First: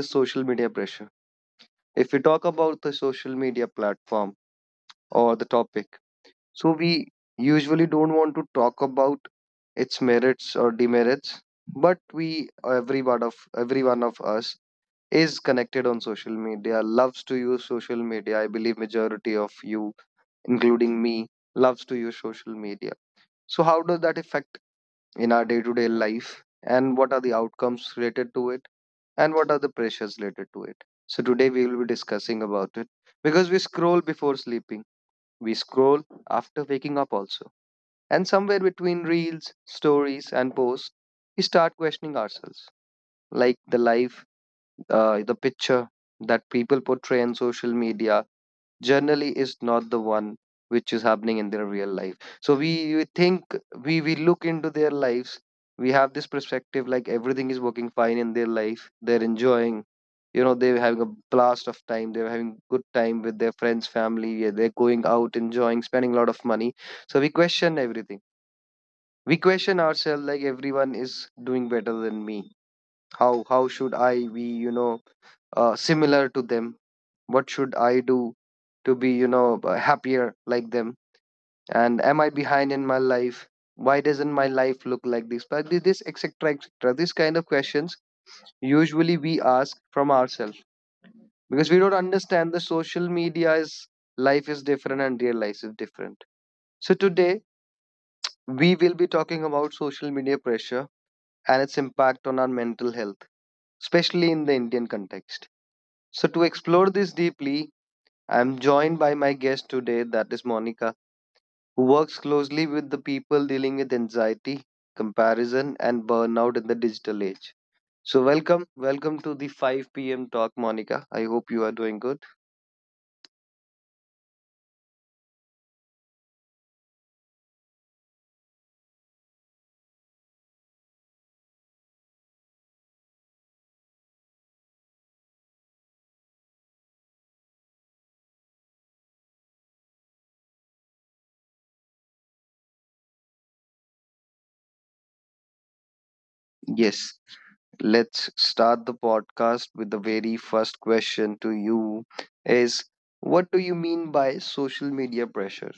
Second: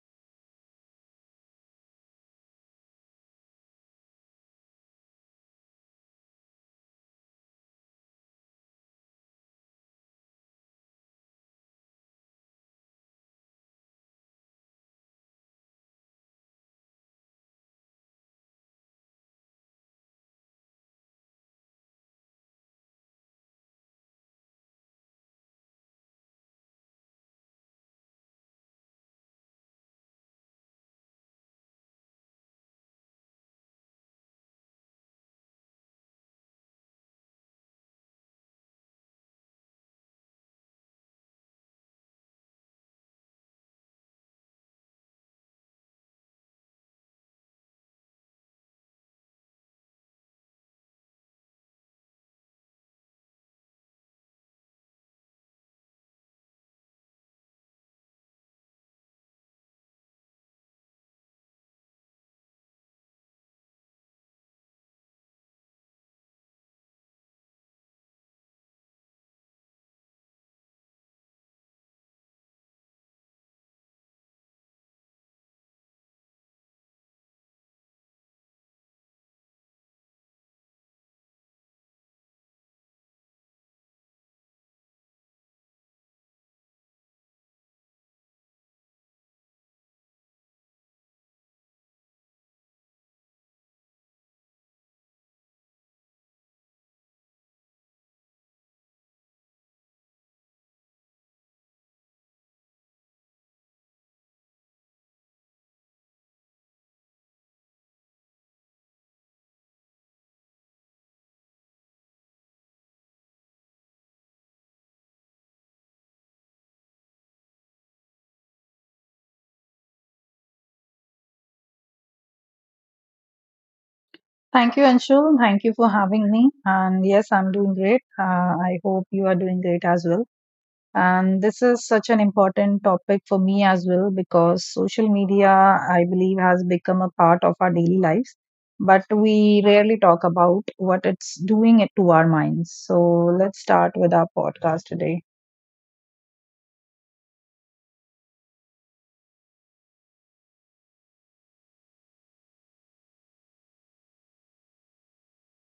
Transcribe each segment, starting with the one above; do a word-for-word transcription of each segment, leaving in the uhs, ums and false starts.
is social media pressure. If we talk about the social media platform or the topic, so we usually don't want to talk about its merits or demerits, but we, every one of every one of us, is connected on social media, loves to use social media. I believe majority of you, including me, loves to use social media. So how does that affect in our day-to-day life? And what are the outcomes related to it? And what are the pressures related to it? So today we will be discussing about it because we scroll before sleeping. We scroll after waking up also, and somewhere between reels, stories, and posts, we start questioning ourselves. Like the life, uh, the picture that people portray on social media generally is not the one which is happening in their real life. So we, we think, we, we look into their lives, we have this perspective like everything is working fine in their life, they're enjoying. You know, they're having a blast of time. They're having good time with their friends, family. Yeah, they're going out, enjoying, spending a lot of money. So we question everything, we question ourselves, like everyone is doing better than me. How how should I be, you know uh, similar to them? What should I do to be, you know uh, happier like them? And am I behind in my life? Why doesn't my life look like this? But thi- this, etc, etc, this kind of questions usually we ask from ourselves, because we don't understand the social media's life is different and real life is different. So today we will be talking about social media pressure and its impact on our mental health, especially in the Indian context. So, to explore this deeply, I am joined by my guest today, that is Monica, who works closely with the people dealing with anxiety, comparison, and burnout in the digital age. So, welcome, welcome to the five p m talk, Monica. I hope you are doing good. Thank you, Anshul. Thank you for having me. And yes, I'm doing great. Uh, I hope you are doing great as well. And this is such an important topic for me as well because social media, I believe, has become a part of our daily lives, but we rarely talk about what it's doing it to our minds. So let's start with our podcast today. Yes, let's start the podcast with the very first question to you is, what do you mean by social media pressure?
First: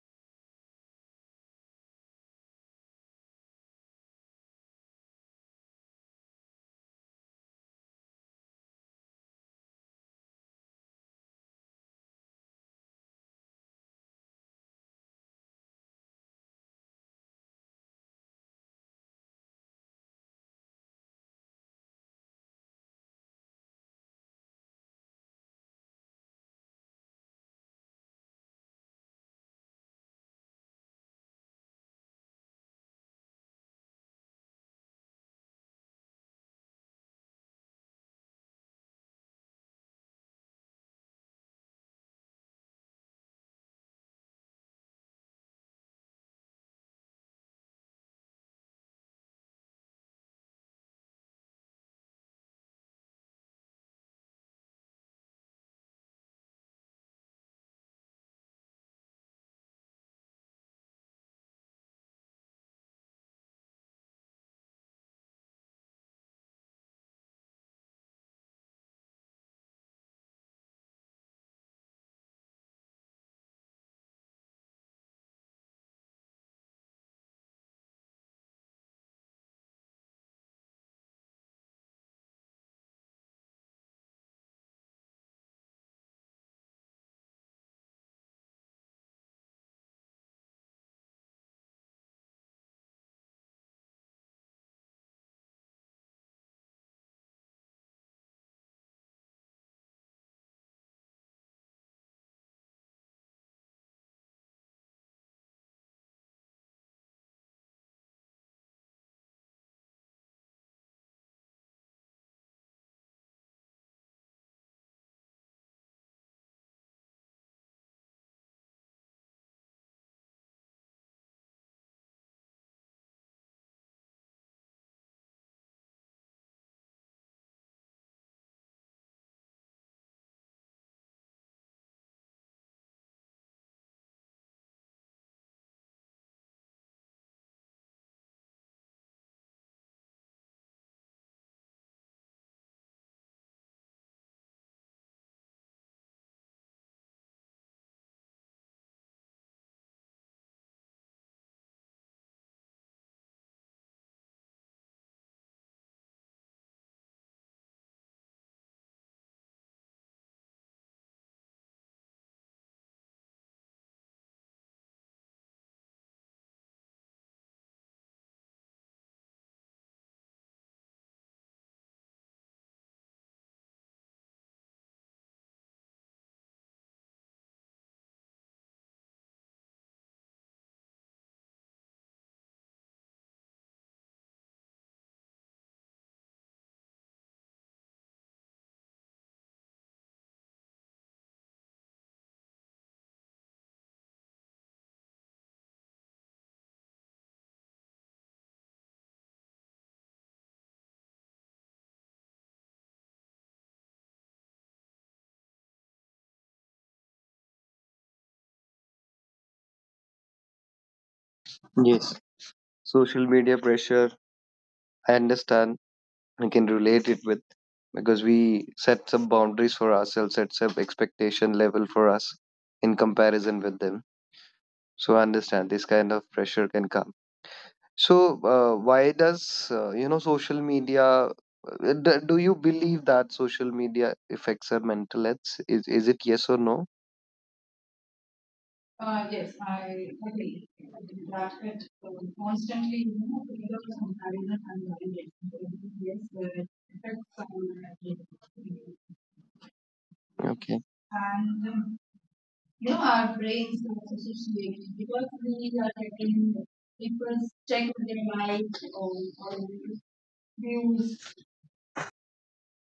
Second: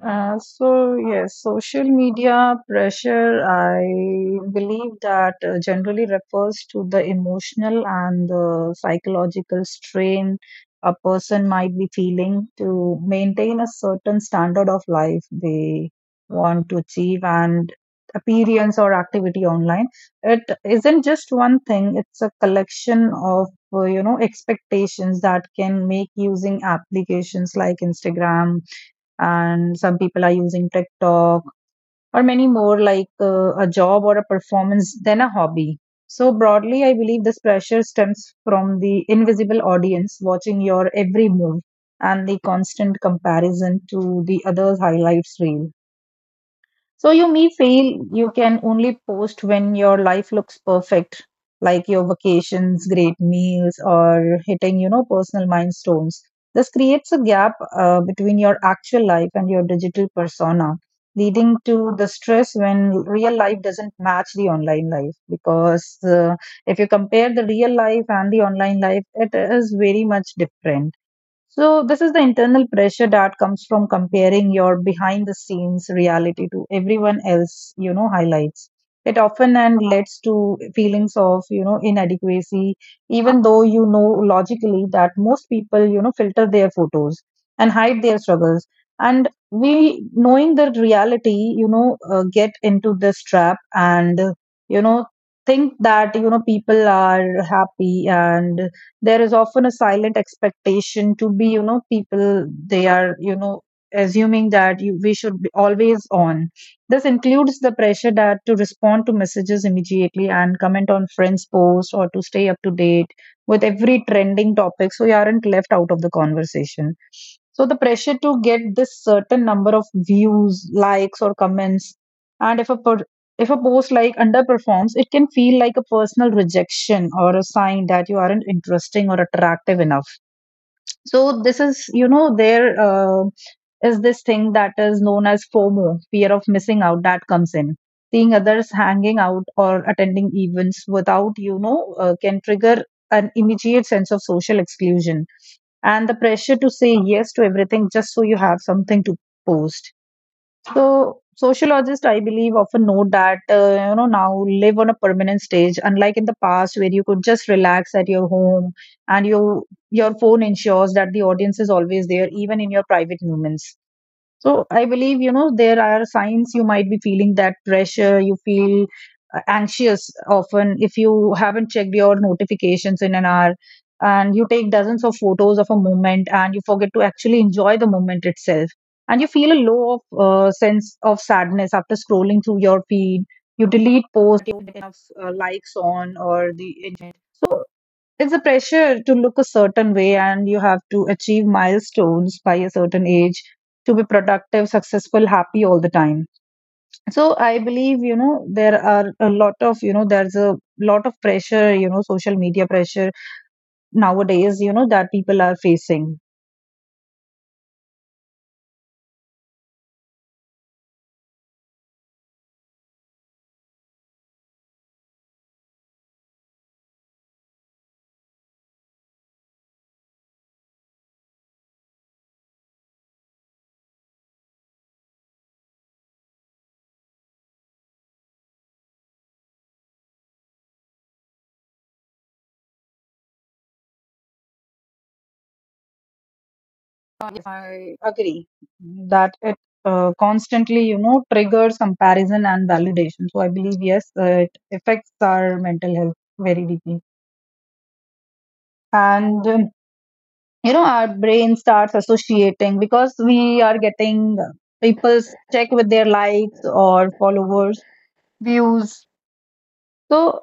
Uh, so yes, social media pressure, I believe that uh, generally refers to the emotional and the psychological strain a person might be feeling to maintain a certain standard of life they want to achieve and appearance or activity online. It isn't just one thing, it's a collection of uh, you know expectations that can make using applications like Instagram, and some people are using TikTok or many more like uh, a job or a performance than a hobby. So, broadly, I believe this pressure stems from the invisible audience watching your every move and the constant comparison to the others' highlights reel. So you may feel you can only post when your life looks perfect, like your vacations, great meals, or hitting, you know, personal milestones. This creates a gap uh, between your actual life and your digital persona, leading to the stress when real life doesn't match the online life. Because uh, if you compare the real life and the online life, it is very much different. So this is the internal pressure that comes from comparing your behind the scenes reality to everyone else, you know, highlights. It often and leads to feelings of, you know, inadequacy, even though you know logically that most people, you know, filter their photos and hide their struggles. And we, knowing the reality, you know, uh, get into this trap and, uh, you know, think that, you know, people are happy, and there is often a silent expectation to be, you know, people they are, you know, assuming that you, we should be always on. This includes the pressure that to respond to messages immediately and comment on friends posts or to stay up to date with every trending topic so you aren't left out of the conversation. So the pressure to get this certain number of views, likes, or comments, and if a per- if a post like underperforms, it can feel like a personal rejection or a sign that you aren't interesting or attractive enough. So this is, you know, there uh, is this thing that is known as FOMO, fear of missing out, that comes in. Seeing others hanging out or attending events without, you know, uh, can trigger an immediate sense of social exclusion and the pressure to say yes to everything just so you have something to post. So sociologists, I believe, often note that uh, you know, now live on a permanent stage, unlike in the past where you could just relax at your home, and you your phone ensures that the audience is always there, even in your private moments. So I believe, you know, there are signs you might be feeling that pressure. You feel uh, anxious often if you haven't checked your notifications in an hour, and you take dozens of photos of a moment and you forget to actually enjoy the moment itself. And you feel a low of uh, sense of sadness after scrolling through your feed. You delete posts that you didn't have enough uh, likes on or the engagement. It's a pressure to look a certain way, and you have to achieve milestones by a certain age to be productive, successful, happy all the time. So I believe, you know, there are a lot of, you know, there's a lot of pressure, you know, social media pressure nowadays, you know, that people are facing. Social media pressure, I understand. I can relate it with, because we set some boundaries for ourselves, set some expectation level for us in comparison with them. So I understand this kind of pressure can come. So, uh, why does uh, you know social media uh, d- do you believe that social media affects our mental health? Is, is it yes or no? Uh, Yes, I agree that it uh, constantly, you know, triggers comparison and validation. So I believe, yes, uh, it affects our mental health very deeply. Okay. And um, you know, our brain starts associating because we are getting people's check with their likes or followers, views. So,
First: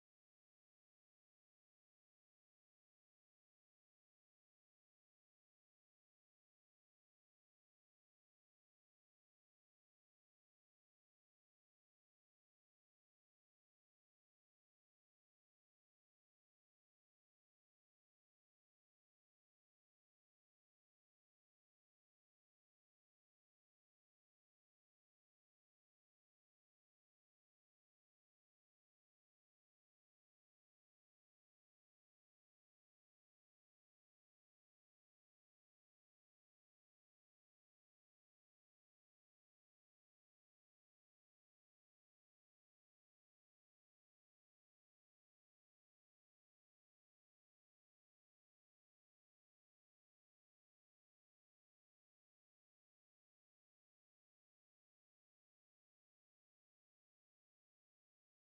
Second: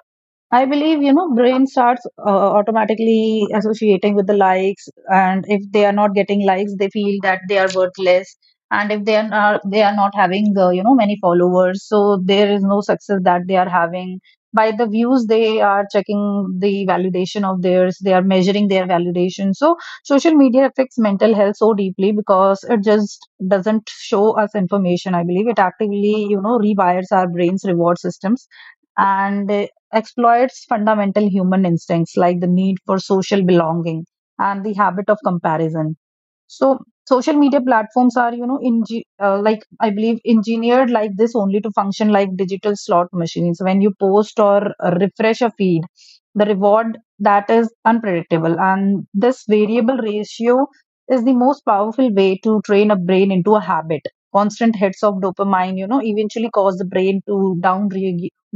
I believe, you know, brain starts uh, automatically associating with the likes, and if they are not getting likes, they feel that they are worthless. And if they are not, they are not having, uh, you know, many followers, so there is no success that they are having. By the views, they are checking the validation of theirs. They are measuring their validation. So social media affects mental health so deeply because it just doesn't show us information. I believe it actively, you know, rewires our brain's reward systems and uh, exploits fundamental human instincts like the need for social belonging and the habit of comparison. So social media platforms are, you know, inge- uh, like I believe engineered like this only to function like digital slot machines. When you post or uh, refresh a feed, the reward that is unpredictable, and this variable ratio is the most powerful way to train a brain into a habit. Constant hits of dopamine, you know, eventually cause the brain to down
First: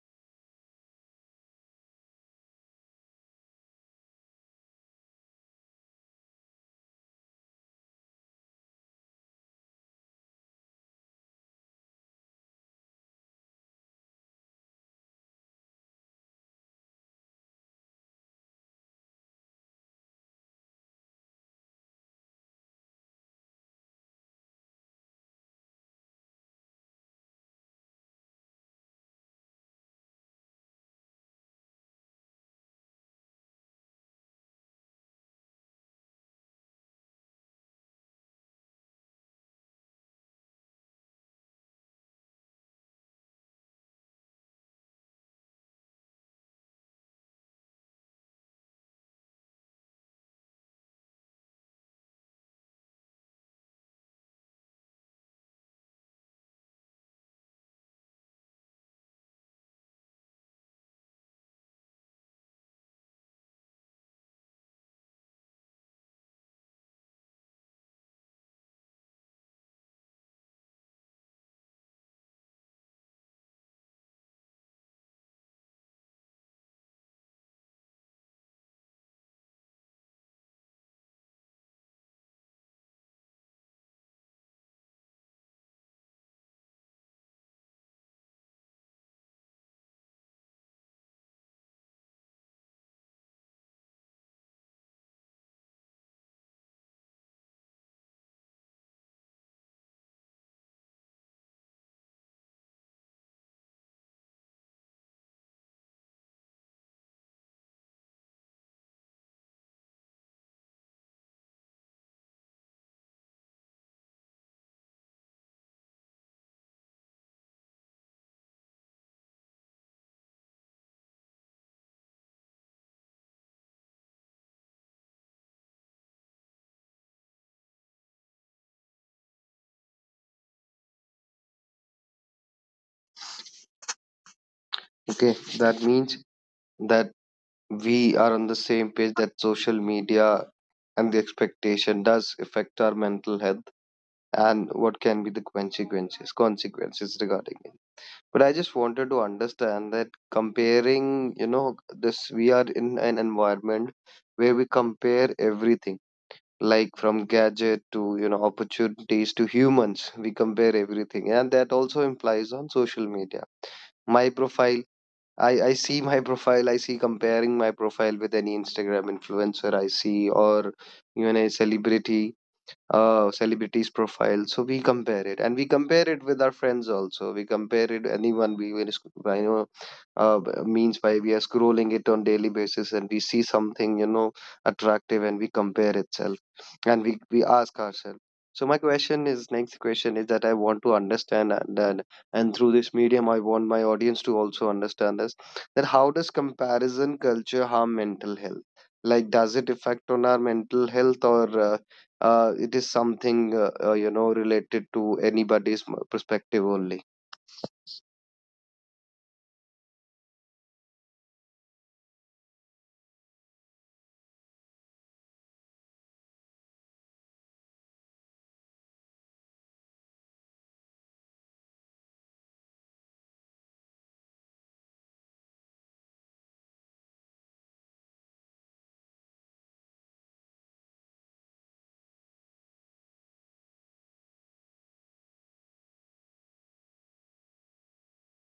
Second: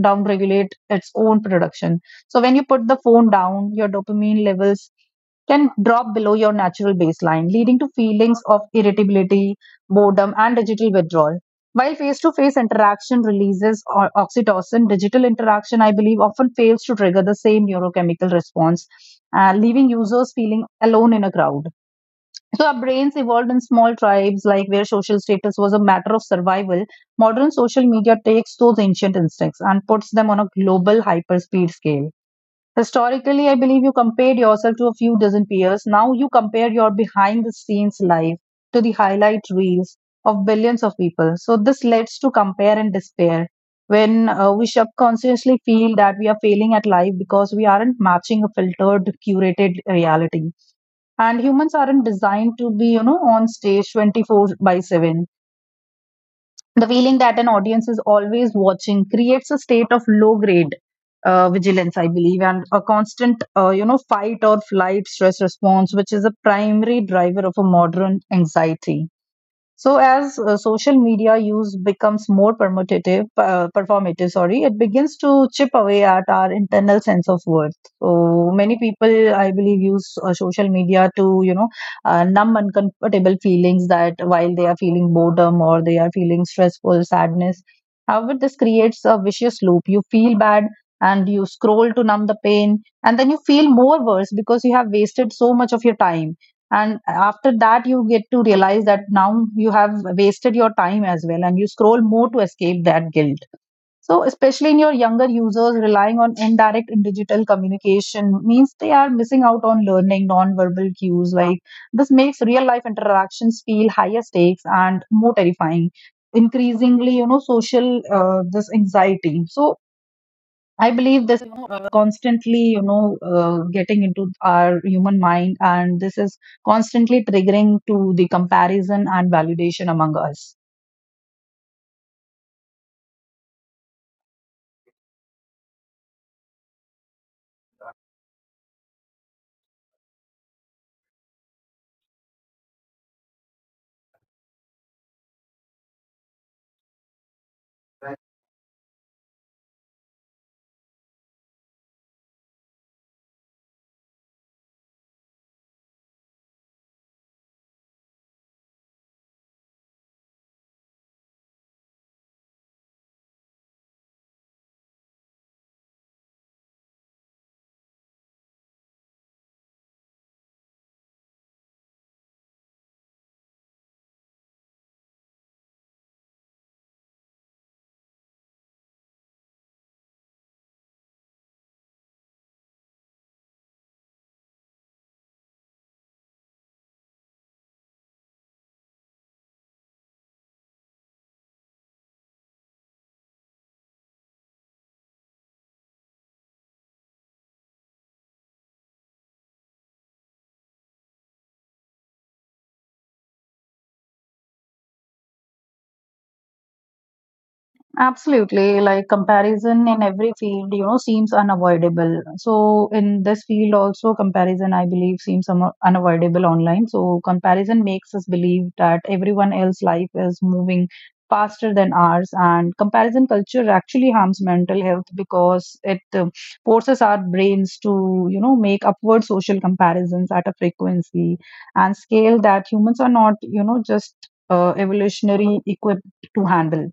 down regulate its own production. So when you put the phone down, your dopamine levels can drop below your natural baseline, leading to feelings of irritability, boredom, and digital withdrawal. While face to face interaction releases o- oxytocin, digital interaction, I believe, often fails to trigger the same neurochemical response, uh, leaving users feeling alone in a crowd. So, our brains evolved in small tribes, like where social status was a matter of survival. Modern social media takes those ancient instincts and puts them on a global hyperspeed scale. Historically, I believe you compared yourself to a few dozen peers. Now you compare your behind the scenes life to the highlight reels of billions of people. So this leads to compare and despair when uh, we subconsciously feel that we are failing at life because we aren't matching a filtered, curated reality. And humans aren't designed to be, you know, on stage twenty-four by seven. The feeling that an audience is always watching creates a state of low grade uh, vigilance, I believe, and a constant, uh, you know, fight or flight stress response, which is a primary driver of a modern anxiety. So as uh, social media use becomes more permutative, uh, performative, sorry, it begins to chip away at our internal sense of worth. So many people, I believe, use uh, social media to, you know, uh, numb uncomfortable feelings that while they are feeling boredom or they are feeling stressful, sadness. However, this creates a vicious loop. You feel bad and you scroll to numb the pain, and then you feel more worse because you have wasted so much of your time, and after that you get to realize that now you have wasted your time as well, and you scroll more to escape that guilt. So especially in your younger users relying on indirect and digital communication means they are missing out on learning non-verbal cues like this makes real life interactions feel higher stakes and more terrifying, increasingly, you know, social uh, this anxiety. So I believe this, you know, uh, constantly, you know, uh, getting into our human mind, and this is constantly triggering to the comparison and validation among us. Okay, that means that we are on the same page, that social media and the expectation does affect our mental health. And what can be the consequences consequences regarding it? But I just wanted to understand that comparing, you know this, we are in an environment where we compare everything, like from gadget to, you know opportunities, to humans. We compare everything, and that also implies on social media. My profile, i i see my profile, I see comparing my profile with any Instagram influencer I see, or even a celebrity, uh, celebrities' profile. So we compare it, and we compare it with our friends also. We compare it anyone we were sc- I know, uh, b- means by we are scrolling it on daily basis, and we see something, you know attractive, and we compare itself, and we we ask ourselves. So my question is, next question is, that I want to understand, and and, and through this medium I want my audience to also understand this, that how does comparison culture harm mental health? Like, does it affect on our mental health, or uh, uh, it is something, uh, uh, you know related to anybody's m- perspective only? Absolutely, like comparison in every field, you know, seems unavoidable. So, in this field, also, comparison, I believe, seems un- unavoidable online. So, comparison makes us believe that everyone else's life is moving faster than ours, and comparison culture actually harms mental health because it uh, forces our brains to, you know, make upward social comparisons at a frequency and scale that humans are not, you know, just uh, evolutionary equipped to handle.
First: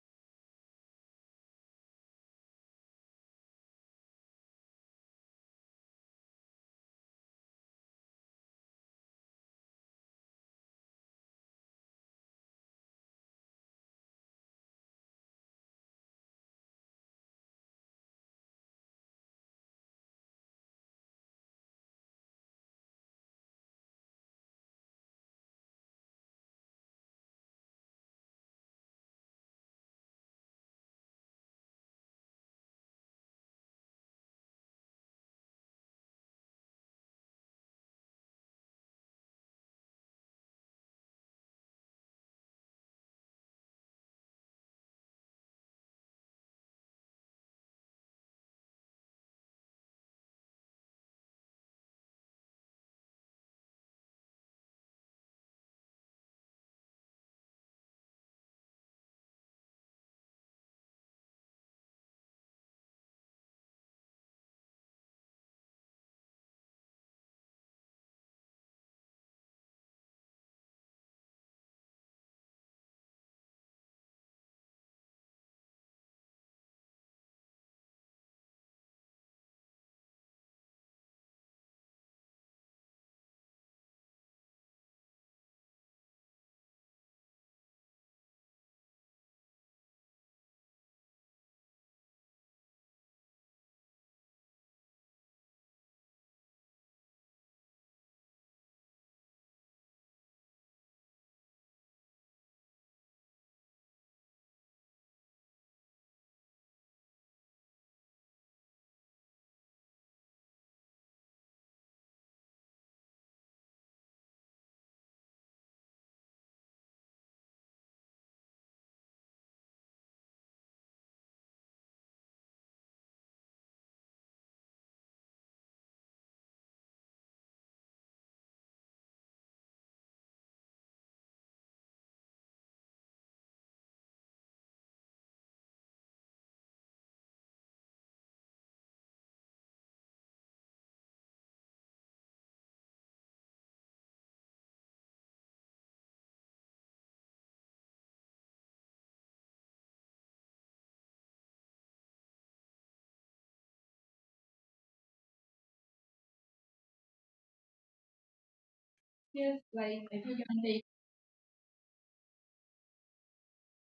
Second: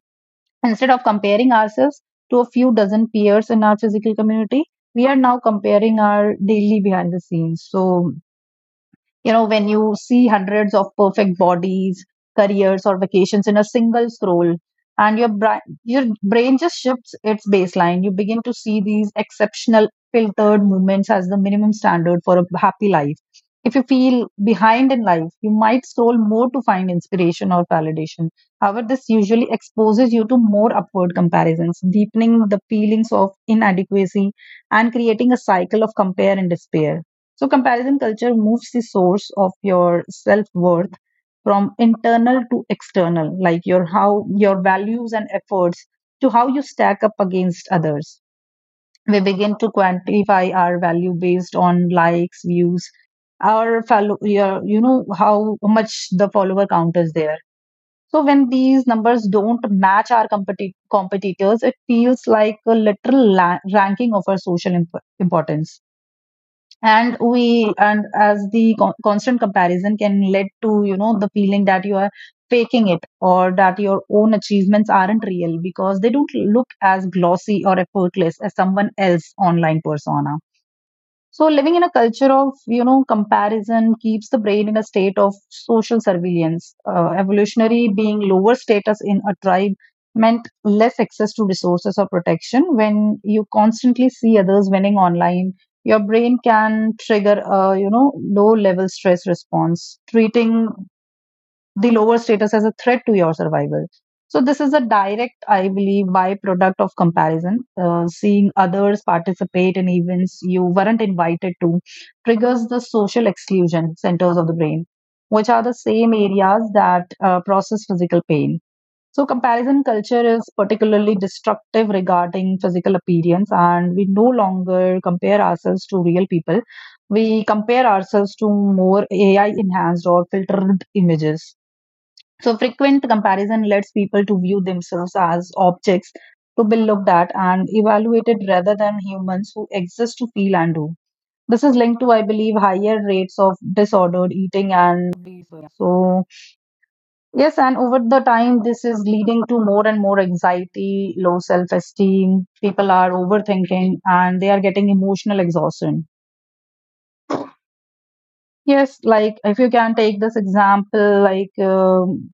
Instead of comparing ourselves to a few dozen peers in our physical community, we are now comparing our daily behind the scenes. So, you know, when you see hundreds of perfect bodies, careers, or vacations in a single scroll, and your brain, your brain just shifts its baseline. You begin to see these exceptional filtered moments as the minimum standard for a happy life. If you feel behind in life, you might scroll more to find inspiration or validation. However, this usually exposes you to more upward comparisons, deepening the feelings of inadequacy and creating a cycle of compare and despair. So, comparison culture moves the source of your self worth from internal to external, like your how your values and efforts to how you stack up against others. We begin to quantify our value based on likes, views, our follow, your, you know, how much the follower count is there. So when these numbers don't match our competi- competitors, it feels like a literal la- ranking of our social imp- importance, and we and as the con- constant comparison can lead to you know the feeling that you are faking it or that your own achievements aren't real because they don't look as glossy or effortless as someone else online persona. So living in a culture of you know comparison keeps the brain in a state of social surveillance. Uh, evolutionary, being lower status in a tribe meant less access to resources or protection. When you constantly see others winning online, your brain can trigger a you know low level stress response, treating the lower status as a threat to your survival. So, this is a direct, I believe, byproduct of comparison. Uh, seeing others participate in events you weren't invited to triggers the social exclusion centers of the brain, which are the same areas that uh, process physical pain. So, comparison culture is particularly destructive regarding physical appearance, and we no longer compare ourselves to real people. We compare ourselves to more A I enhanced or filtered images. So, frequent comparison leads people to view themselves as objects to be looked at and evaluated rather than humans who exist to feel and do. This is linked to, I believe, higher rates of disordered eating and belief. So, yes, and over the time, this is leading to more and more anxiety, low self esteem. People are overthinking and they are getting emotional exhaustion. Yes, like if you can take this example, like um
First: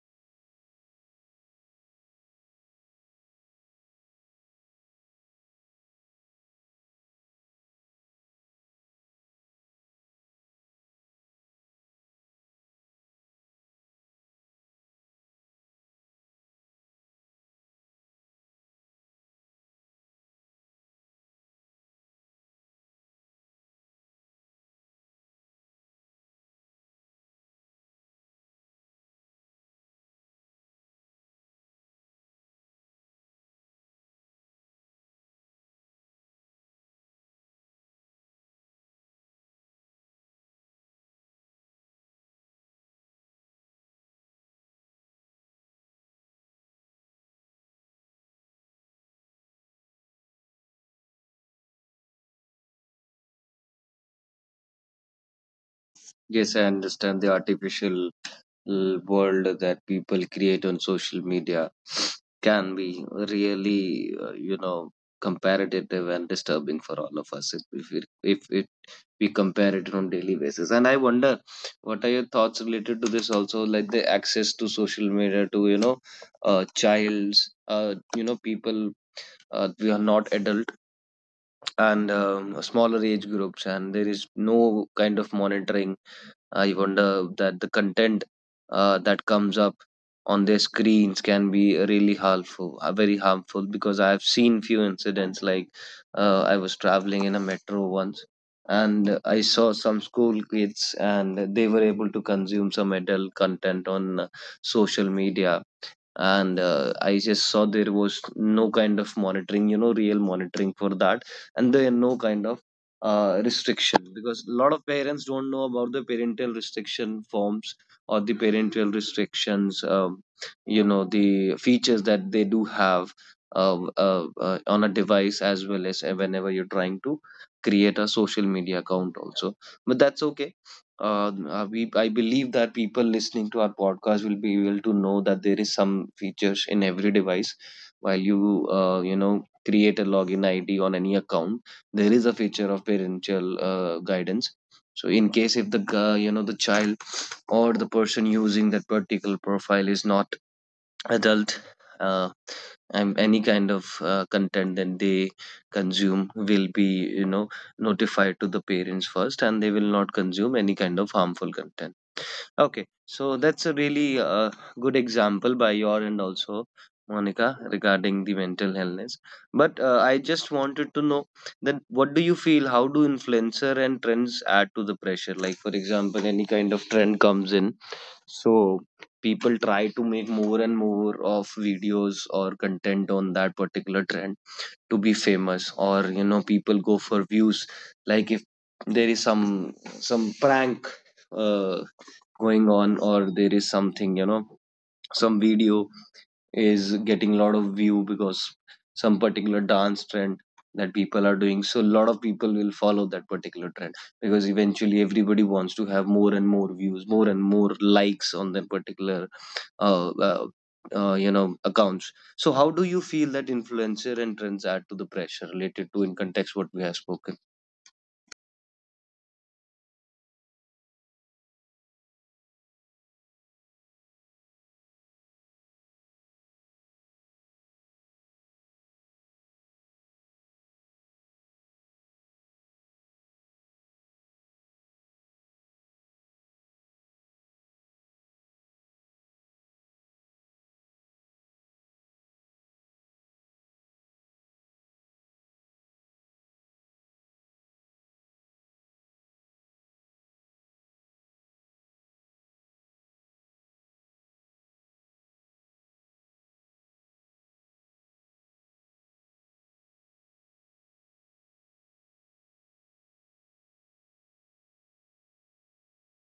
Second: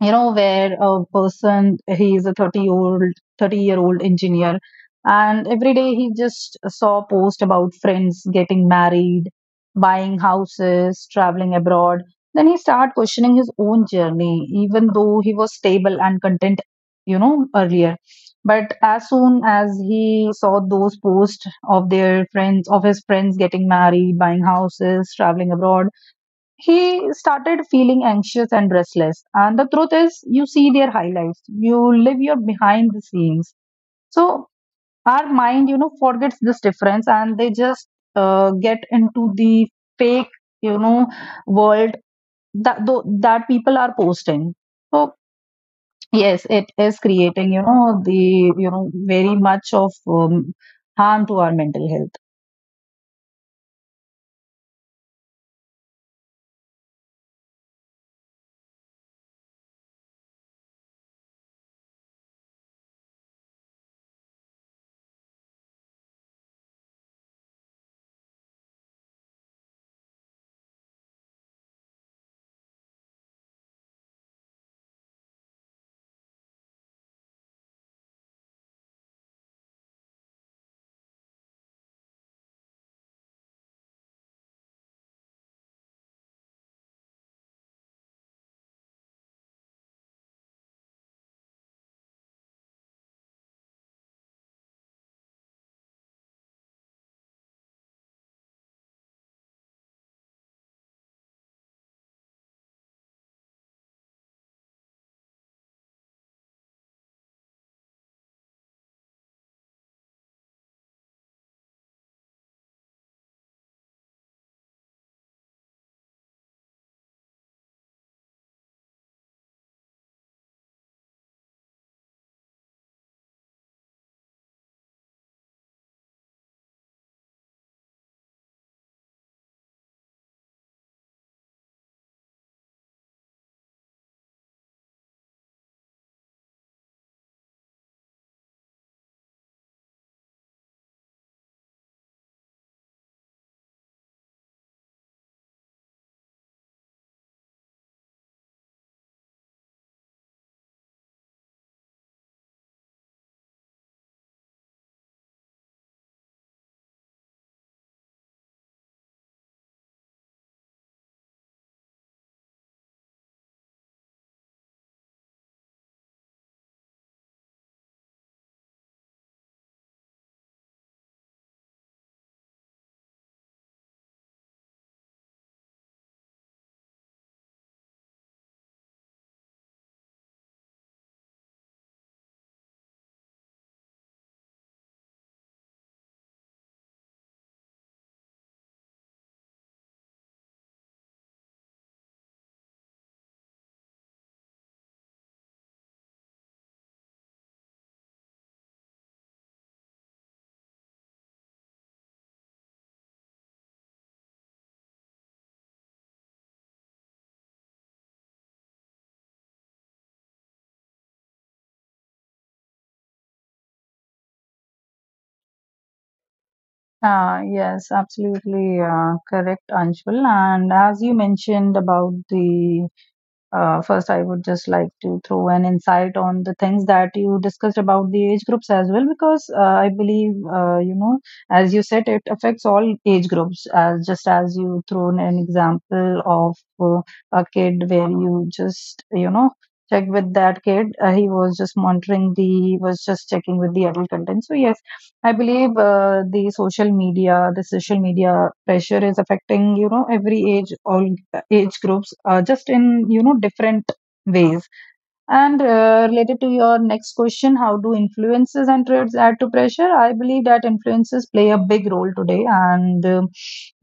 you know where a person he is a thirty year old thirty year old engineer, and every day he just saw post about friends getting married, buying houses, traveling abroad. Then he started questioning his own journey even though he was stable and content, you know, earlier. But as soon as he saw those posts of their friends, of his friends, getting married, buying houses, traveling abroad, he started feeling anxious and restless. And the truth is, you see their highlights, you live your behind the scenes. So our mind, you know, forgets this difference, and they just uh, get into the fake, you know, world that tho- that people are posting. So yes, it is creating, you know, the you know very much of um, harm to our mental health. Yes, I understand the artificial, uh, world that people create on social media can be really, uh, you know, comparative and disturbing for all of us, if if it, if it we compare it on daily basis. And I wonder, what are your thoughts related to this? Also, like the access to social media to, you know, uh, childs, uh, you know, people, uh, we are not adult, and um, smaller age groups, and there is no kind of monitoring. I wonder that the content, uh, that comes up on their screens, can be really harmful, uh, very harmful, because I have seen few incidents. Like, uh, I was traveling in a metro once, and I saw some school kids and they were able to consume some adult content on, uh, social media. And uh, I just saw there was no kind of monitoring, you know real monitoring for that. And there no kind of uh, restriction, because a lot of parents don't know about the parental restriction forms, or the parental restrictions, um, you know the features that they do have, uh, uh, uh, on a device, as well as whenever you're trying to create a social media account also. But that's okay. uh, uh, we I believe that people listening to our podcast will be able to know that there is some features in every device. While you, uh, you know create a login I D on any account, there is a feature of parental, uh, guidance. So in case if the gu- you know the child or the person using that particular profile is not adult, uh, and any kind of, uh, content that they consume will be, you know notified to the parents first, and they will not consume any kind of harmful content. Okay, so that's a really, uh, good example by your end also, Monica, regarding the mental illness. But, uh, I just wanted to know that, what do you feel? How do influencer and trends add to the pressure? Like, for example, any kind of trend comes in, so people try to make more and more of videos or content on that particular trend to be famous, or, you know, people go for views. Like, if there is some some prank, Uh, going on, or there is something, you know some video is getting a lot of view because some particular dance trend that people are doing, so a lot of people will follow that particular trend, because eventually everybody wants to have more and more views, more and more likes on that particular, uh, uh, uh, you know accounts. So how do you feel that influencer and trends add to the pressure, related to in context what we have spoken? Uh, yes, absolutely uh, correct, Anshul. And as you mentioned about the, uh, first, I would just like to throw an insight on the things that you discussed about the age groups as well, because uh, I believe, uh, you know, as you said, it affects all age groups. As just as you thrown an example of uh, a kid where you just, you know, check with that kid, uh, he was just monitoring the, he was just checking with the adult content. So yes, I believe uh, the social media, the social media pressure is affecting, you know, every age, all age groups uh, just in you know different ways. And uh, related to your next question, how do influences and trends add to pressure? I believe that influences play a big role today, and um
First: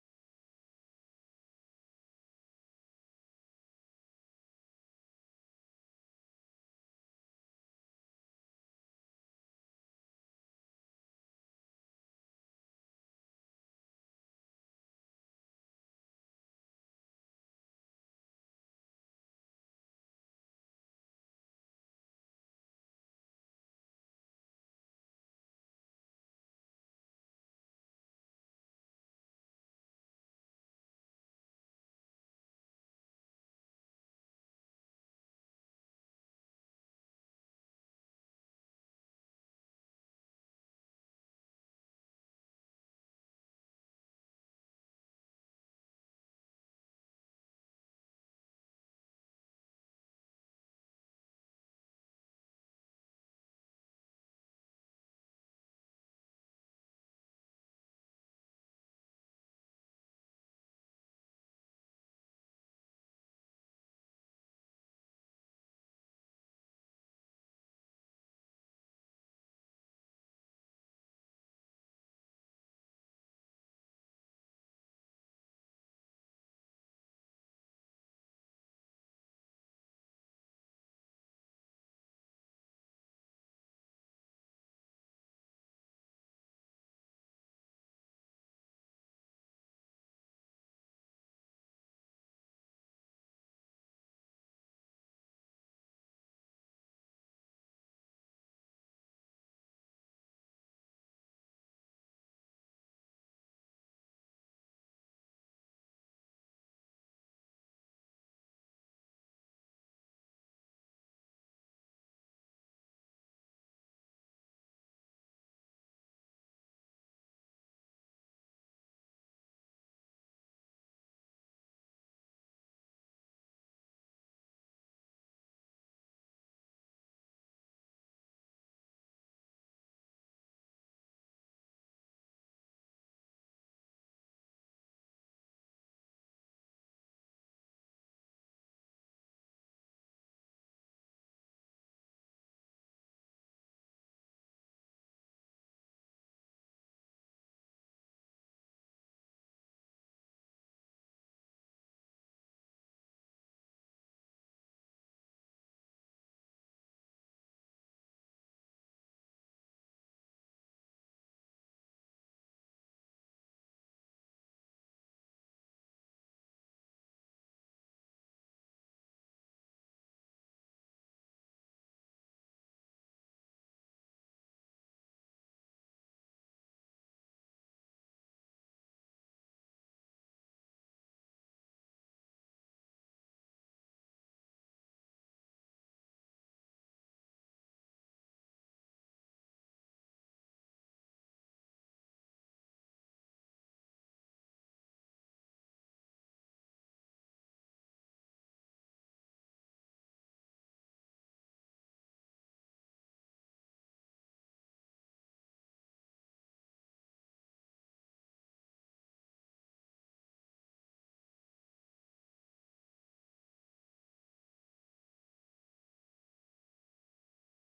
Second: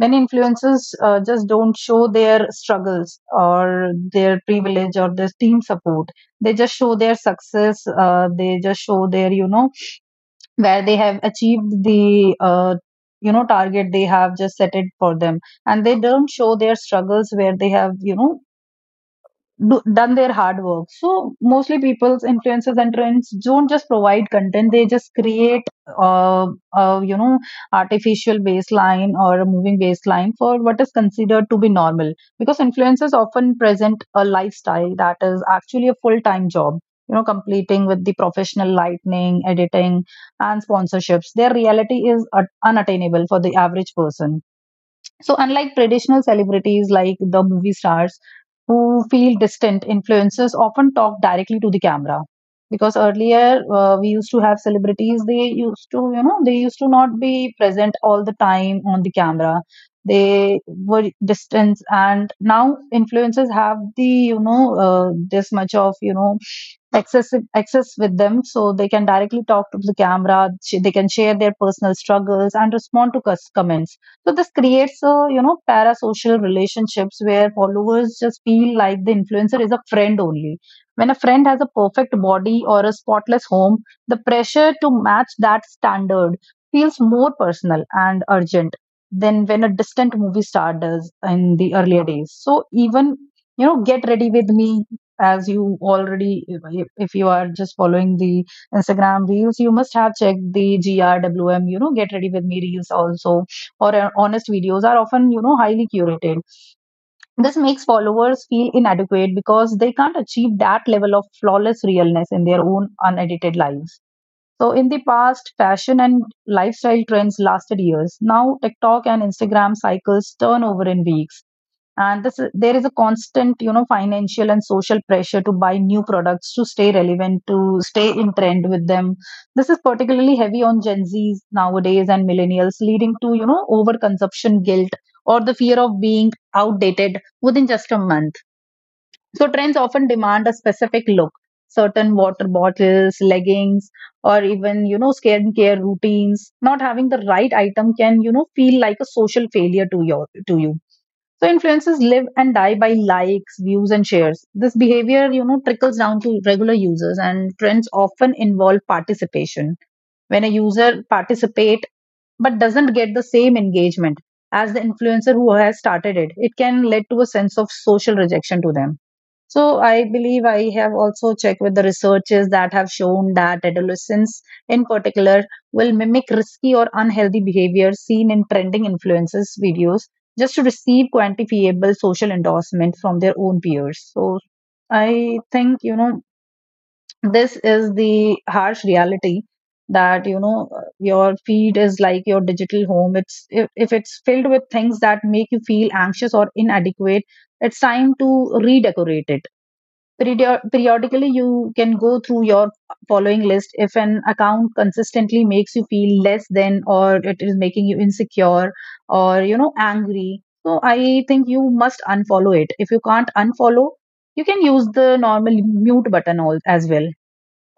many influences uh, just don't show their struggles or their privilege or their team support. They just show their success. Uh, they just show their, you know, where they have achieved the uh, you know target they have just set it for them, and they don't show their struggles where they have, you know, do, done their hard work. So mostly people's influencers and trends don't just provide content; they just create, uh, uh, you know, artificial baseline or a moving baseline for what is considered to be normal. Because influencers often present a lifestyle that is actually a full-time job. You know, completing with the professional lighting, editing, and sponsorships. Their reality is uh, unattainable for the average person. So, unlike traditional celebrities like the movie stars who feel distant, influencers often talk directly to the camera. Because earlier uh, we used to have celebrities, they used to, you know, they used to not be present all the time on the camera. They were distant, and now influencers have the, you know, uh, this much of, you know, access access with them, so they can directly talk to the camera. Sh- they can share their personal struggles and respond to cus- comments. So this creates a, you know, parasocial relationships where followers just feel like the influencer is a friend only. When a friend has a perfect body or a spotless home, the pressure to match that standard feels more personal and urgent than when a distant movie star does in the earlier days. So even, you know, get ready with me, as you already, if if you are just following the Instagram reels, you must have checked the GRWM, you know, get ready with me reels also, or uh, honest videos are often, you know, highly curated. This makes followers feel inadequate because they can't achieve that level of flawless realness in their own unedited lives. So in the past, fashion and lifestyle trends lasted years. Now TikTok and Instagram cycles turn over in weeks, and this is, there is a constant, you know, financial and social pressure to buy new products, to stay relevant, to stay in trend with them. This is particularly heavy on Gen Z's nowadays and millennials, leading to, you know, overconsumption guilt or the fear of being outdated within just a month. So trends often demand a specific look: certain water bottles, leggings, or even, you know, skincare routines. Not having the right item can, you know, feel like a social failure to your to you. So influencers live and die by likes, views, and shares. This behavior, you know, trickles down to regular users, and trends often involve participation. When a user participate but doesn't get the same engagement as the influencer who has started it, it can lead to a sense of social rejection to them. So I believe I have also checked with the researchers that have shown that adolescents in particular will mimic risky or unhealthy behavior seen in trending influencers videos just to receive quantifiable social endorsement from their own peers. So I think, you know, this is the harsh reality that, you know, your feed is like your digital home. It's, if, if it's filled with things that make you feel anxious or inadequate, it's time to redecorate it. Period- periodically, you can go through your following list. If an account consistently makes you feel less than or it is making you insecure or, you know, angry, so I think you must unfollow it. If you can't unfollow, you can use the normal mute button all, as well,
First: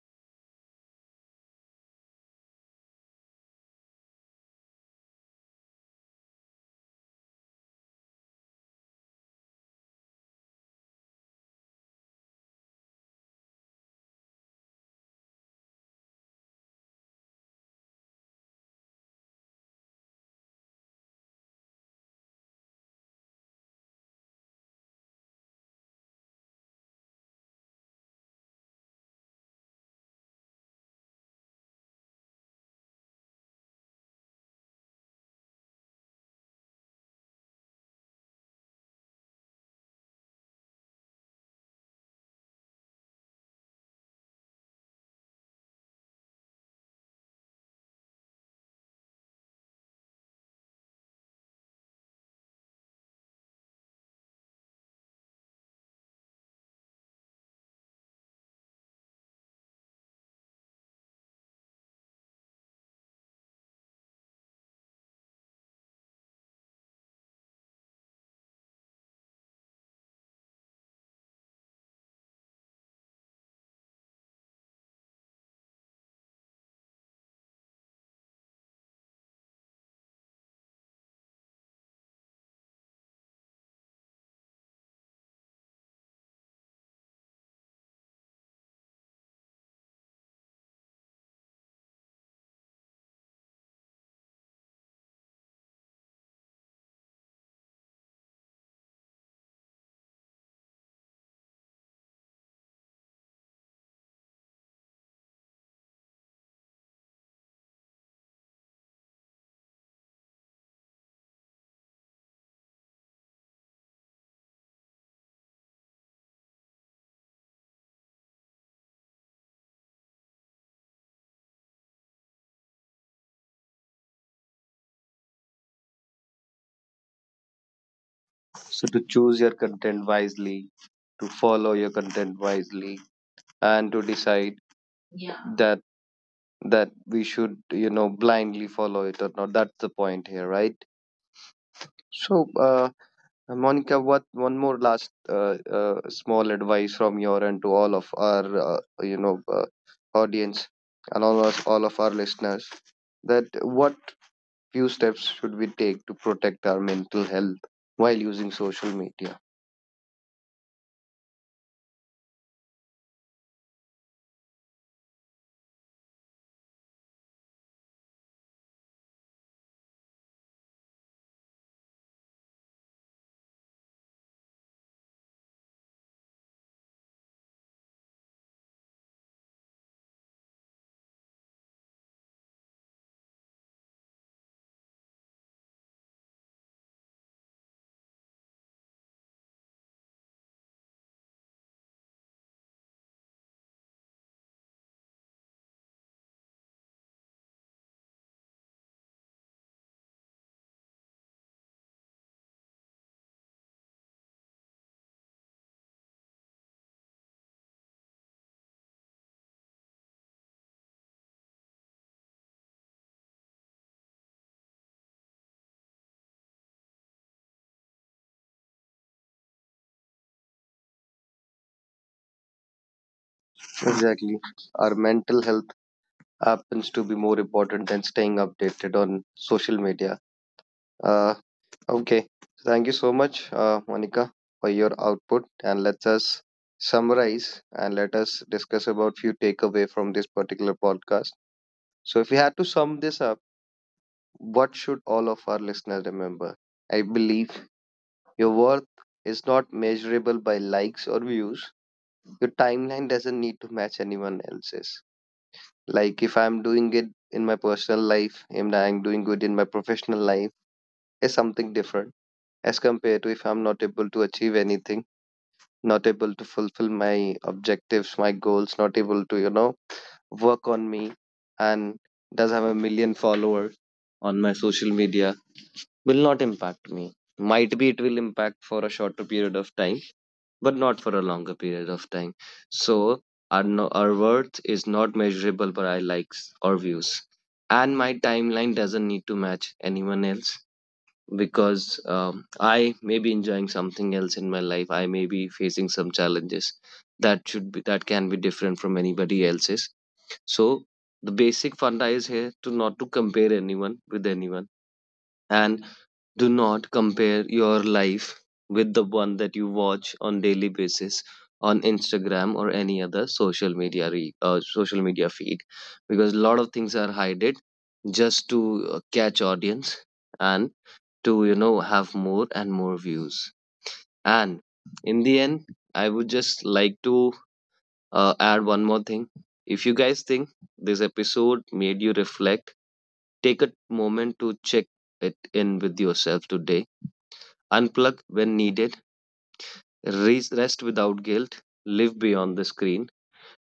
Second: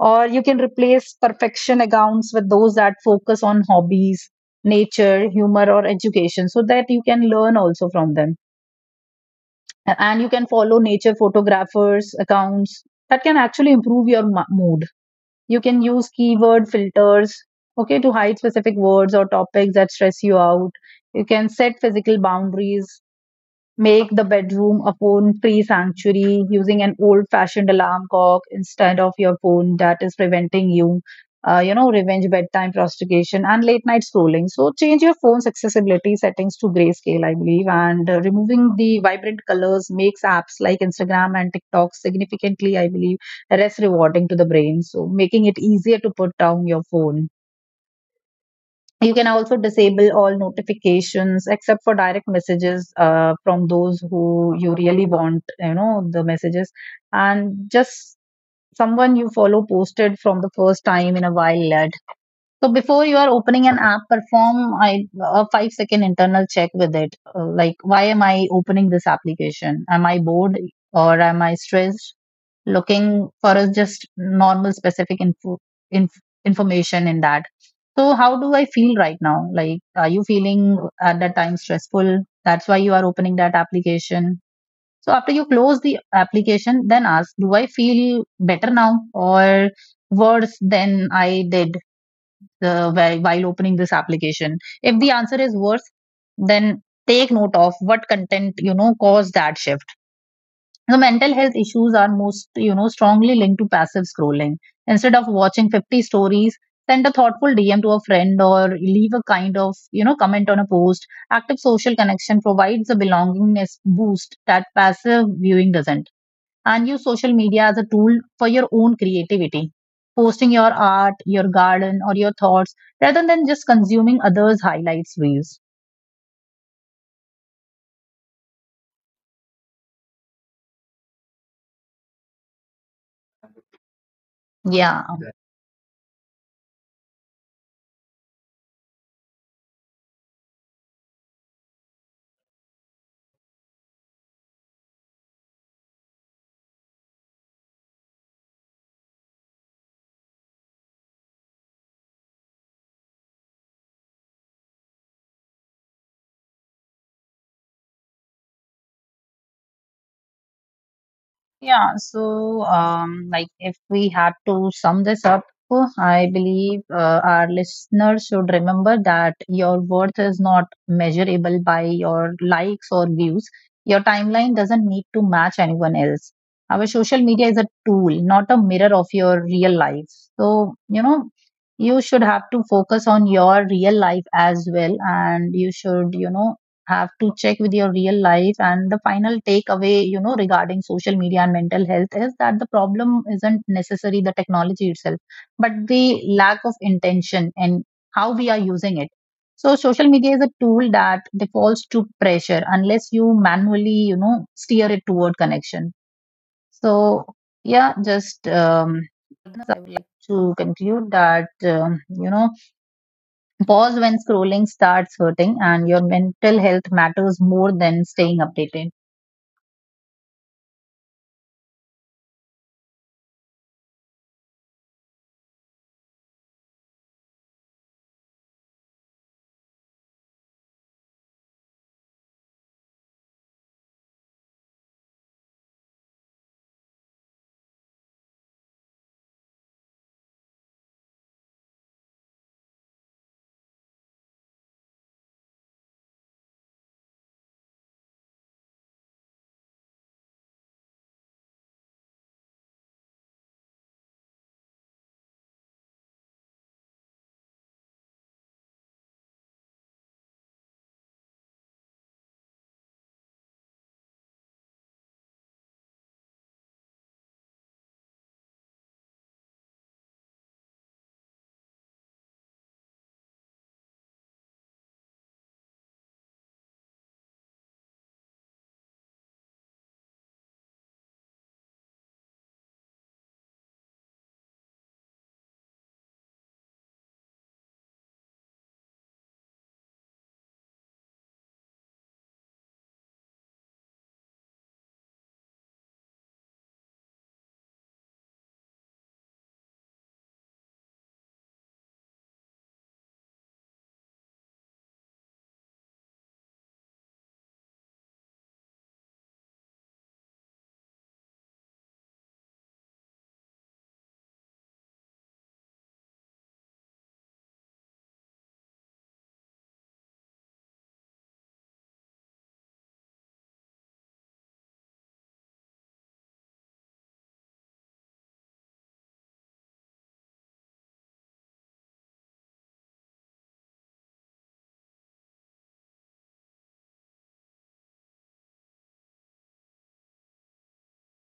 or you can replace perfection accounts with those that focus on hobbies, nature, humor, or education, so that you can learn also from them. And you can follow nature photographers accounts that can actually improve your mo- mood. You can use keyword filters, okay, to hide specific words or topics that stress you out. You can set physical boundaries. Make the bedroom a phone free sanctuary using an old fashioned alarm clock instead of your phone that is preventing you. Uh, you know, revenge bedtime prostitution and late night scrolling. So, change your phone's accessibility settings to grayscale, I believe, and uh, removing the vibrant colors makes apps like Instagram and TikTok significantly, I believe, less rewarding to the brain. So, making it easier to put down your phone. You can also disable all notifications except for direct messages uh, from those who you really want, you know, the messages. And just someone you follow posted from the first time in a while ad. So before you are opening an app, perform I, a five second internal check with it. Uh, like, why am I opening this application? Am I bored or am I stressed? Looking for a just normal specific info, inf- information in that. So, how do I feel right now? Like, are you feeling at that time stressful? That's why you are opening that application. So, after you close the application, then ask, do I feel better now or worse than I did uh, whi- while opening this application? If the answer is worse, then take note of what content, you know, caused that shift. So mental health issues are most, you know, strongly linked to passive scrolling. Instead of watching fifty stories, send a thoughtful D M to a friend or leave a kind of, you know, comment on a post. Active social connection provides a belongingness boost that passive viewing doesn't. And use social media as a tool for your own creativity. Posting your art, your garden, or your thoughts rather than just consuming others' highlights reels. So to choose your content wisely, to follow your content wisely, and to decide Yeah. that that we should, you know blindly follow it or not, that's the point here, right? So, uh, Monica, what one more last, uh, uh, small advice from your end to all of our, uh, you know uh, audience, and all of all of our listeners, that what few steps should we take to protect our mental health while using social media? Yeah, so um, like if we had to sum this up, I believe uh, our listeners should remember that your worth is not measurable by your likes or views. Your timeline doesn't need to match anyone else. Our social media is a tool, not a mirror of your real life. So, you know, you should have to focus on your real life as well, and you should, you know, have to check with your real life. And the final takeaway, you know, regarding social media and mental health is that the problem isn't necessarily the technology itself, but the lack of intention and how we are using it. So social media is a tool that defaults to pressure unless you manually, you know, steer it toward connection. So yeah, just um, I would like like to conclude that um, you know, pause when scrolling starts hurting, and your mental health matters more than staying updated. Exactly. Our mental health happens to be more important than staying updated on social media. Uh, Okay, thank you so much, uh, Monica, for your output. And let us summarize and let us discuss about few takeaway from this particular podcast. So, if we had to sum this up, what should all of our listeners remember? I believe your worth is not measurable by likes or views. Your timeline doesn't need to match anyone else's. Like, if I'm doing it in my personal life, and I'm doing good in my professional life, is something different as compared to, if I'm not able to achieve anything, not able to fulfill my objectives, my goals, not able to, you know, work on me, and does have a million followers on my social media, will not impact me. Might be it will impact for a shorter period of time, but not for a longer period of time. So our, no, our worth is not measurable by our likes or views. And my timeline doesn't need to match anyone else, because, um, I may be enjoying something else in my life. I may be facing some challenges that should be that can be different from anybody else's. So the basic funda is here to not to compare anyone with anyone, and do not compare your life with the one that you watch on daily basis on Instagram or any other social media re- uh, social media feed, because a lot of things are hided just to, uh, catch audience, and to, you know have more and more views, and in the end, I would just like to, uh, add one more thing. If you guys think this episode made you reflect, take a moment to check it in with yourself today. Unplug when needed, re- rest without guilt, live beyond the screen,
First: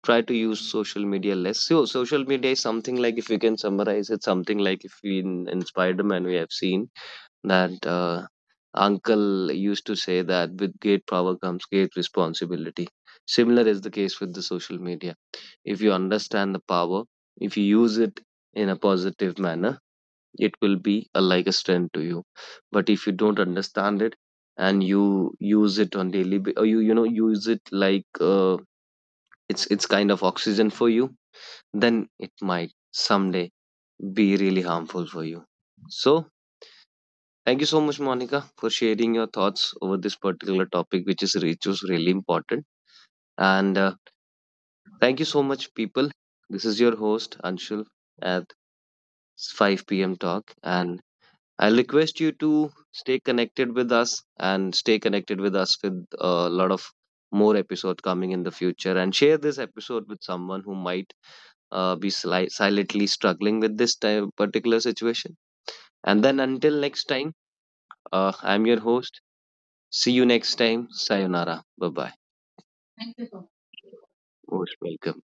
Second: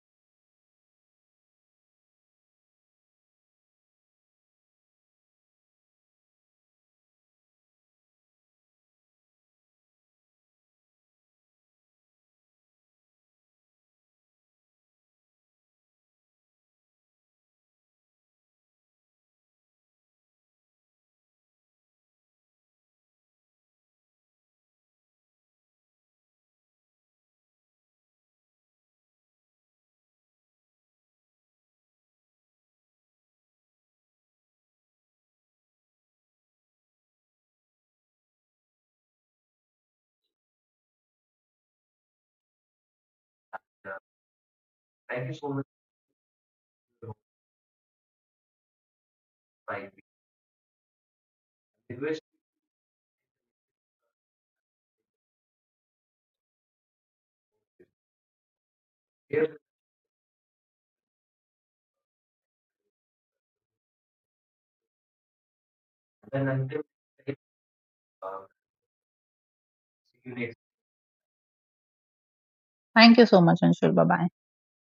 try to use social media less. So social media is something like, if we can summarize it, something like, if we in, in Spider-Man we have seen, that, uh, uncle used to say that with great power comes great responsibility. Similar is the case with the social media. If you understand the power, if you use it in a positive manner, it will be a, like a strength to you. But if you don't understand it and you use it on daily, ba- or you you know use it like, uh, it's it's kind of oxygen for you, then it might someday be really harmful for you. So thank you so much, Monica, for sharing your thoughts over this particular topic, which is which was really important. And, uh, thank you so much, people. This is your host Anshul at five p m. Talk, and I request you to stay connected with us, and stay connected with us, with a lot of more episode coming in the future. And share this episode with someone who might, uh, be sli- silently struggling with this type, particular situation. And then until next time, uh, I'm your host. See you next time. Sayonara. Bye bye. Thank you so much, Anshul. Bye bye. Most welcome.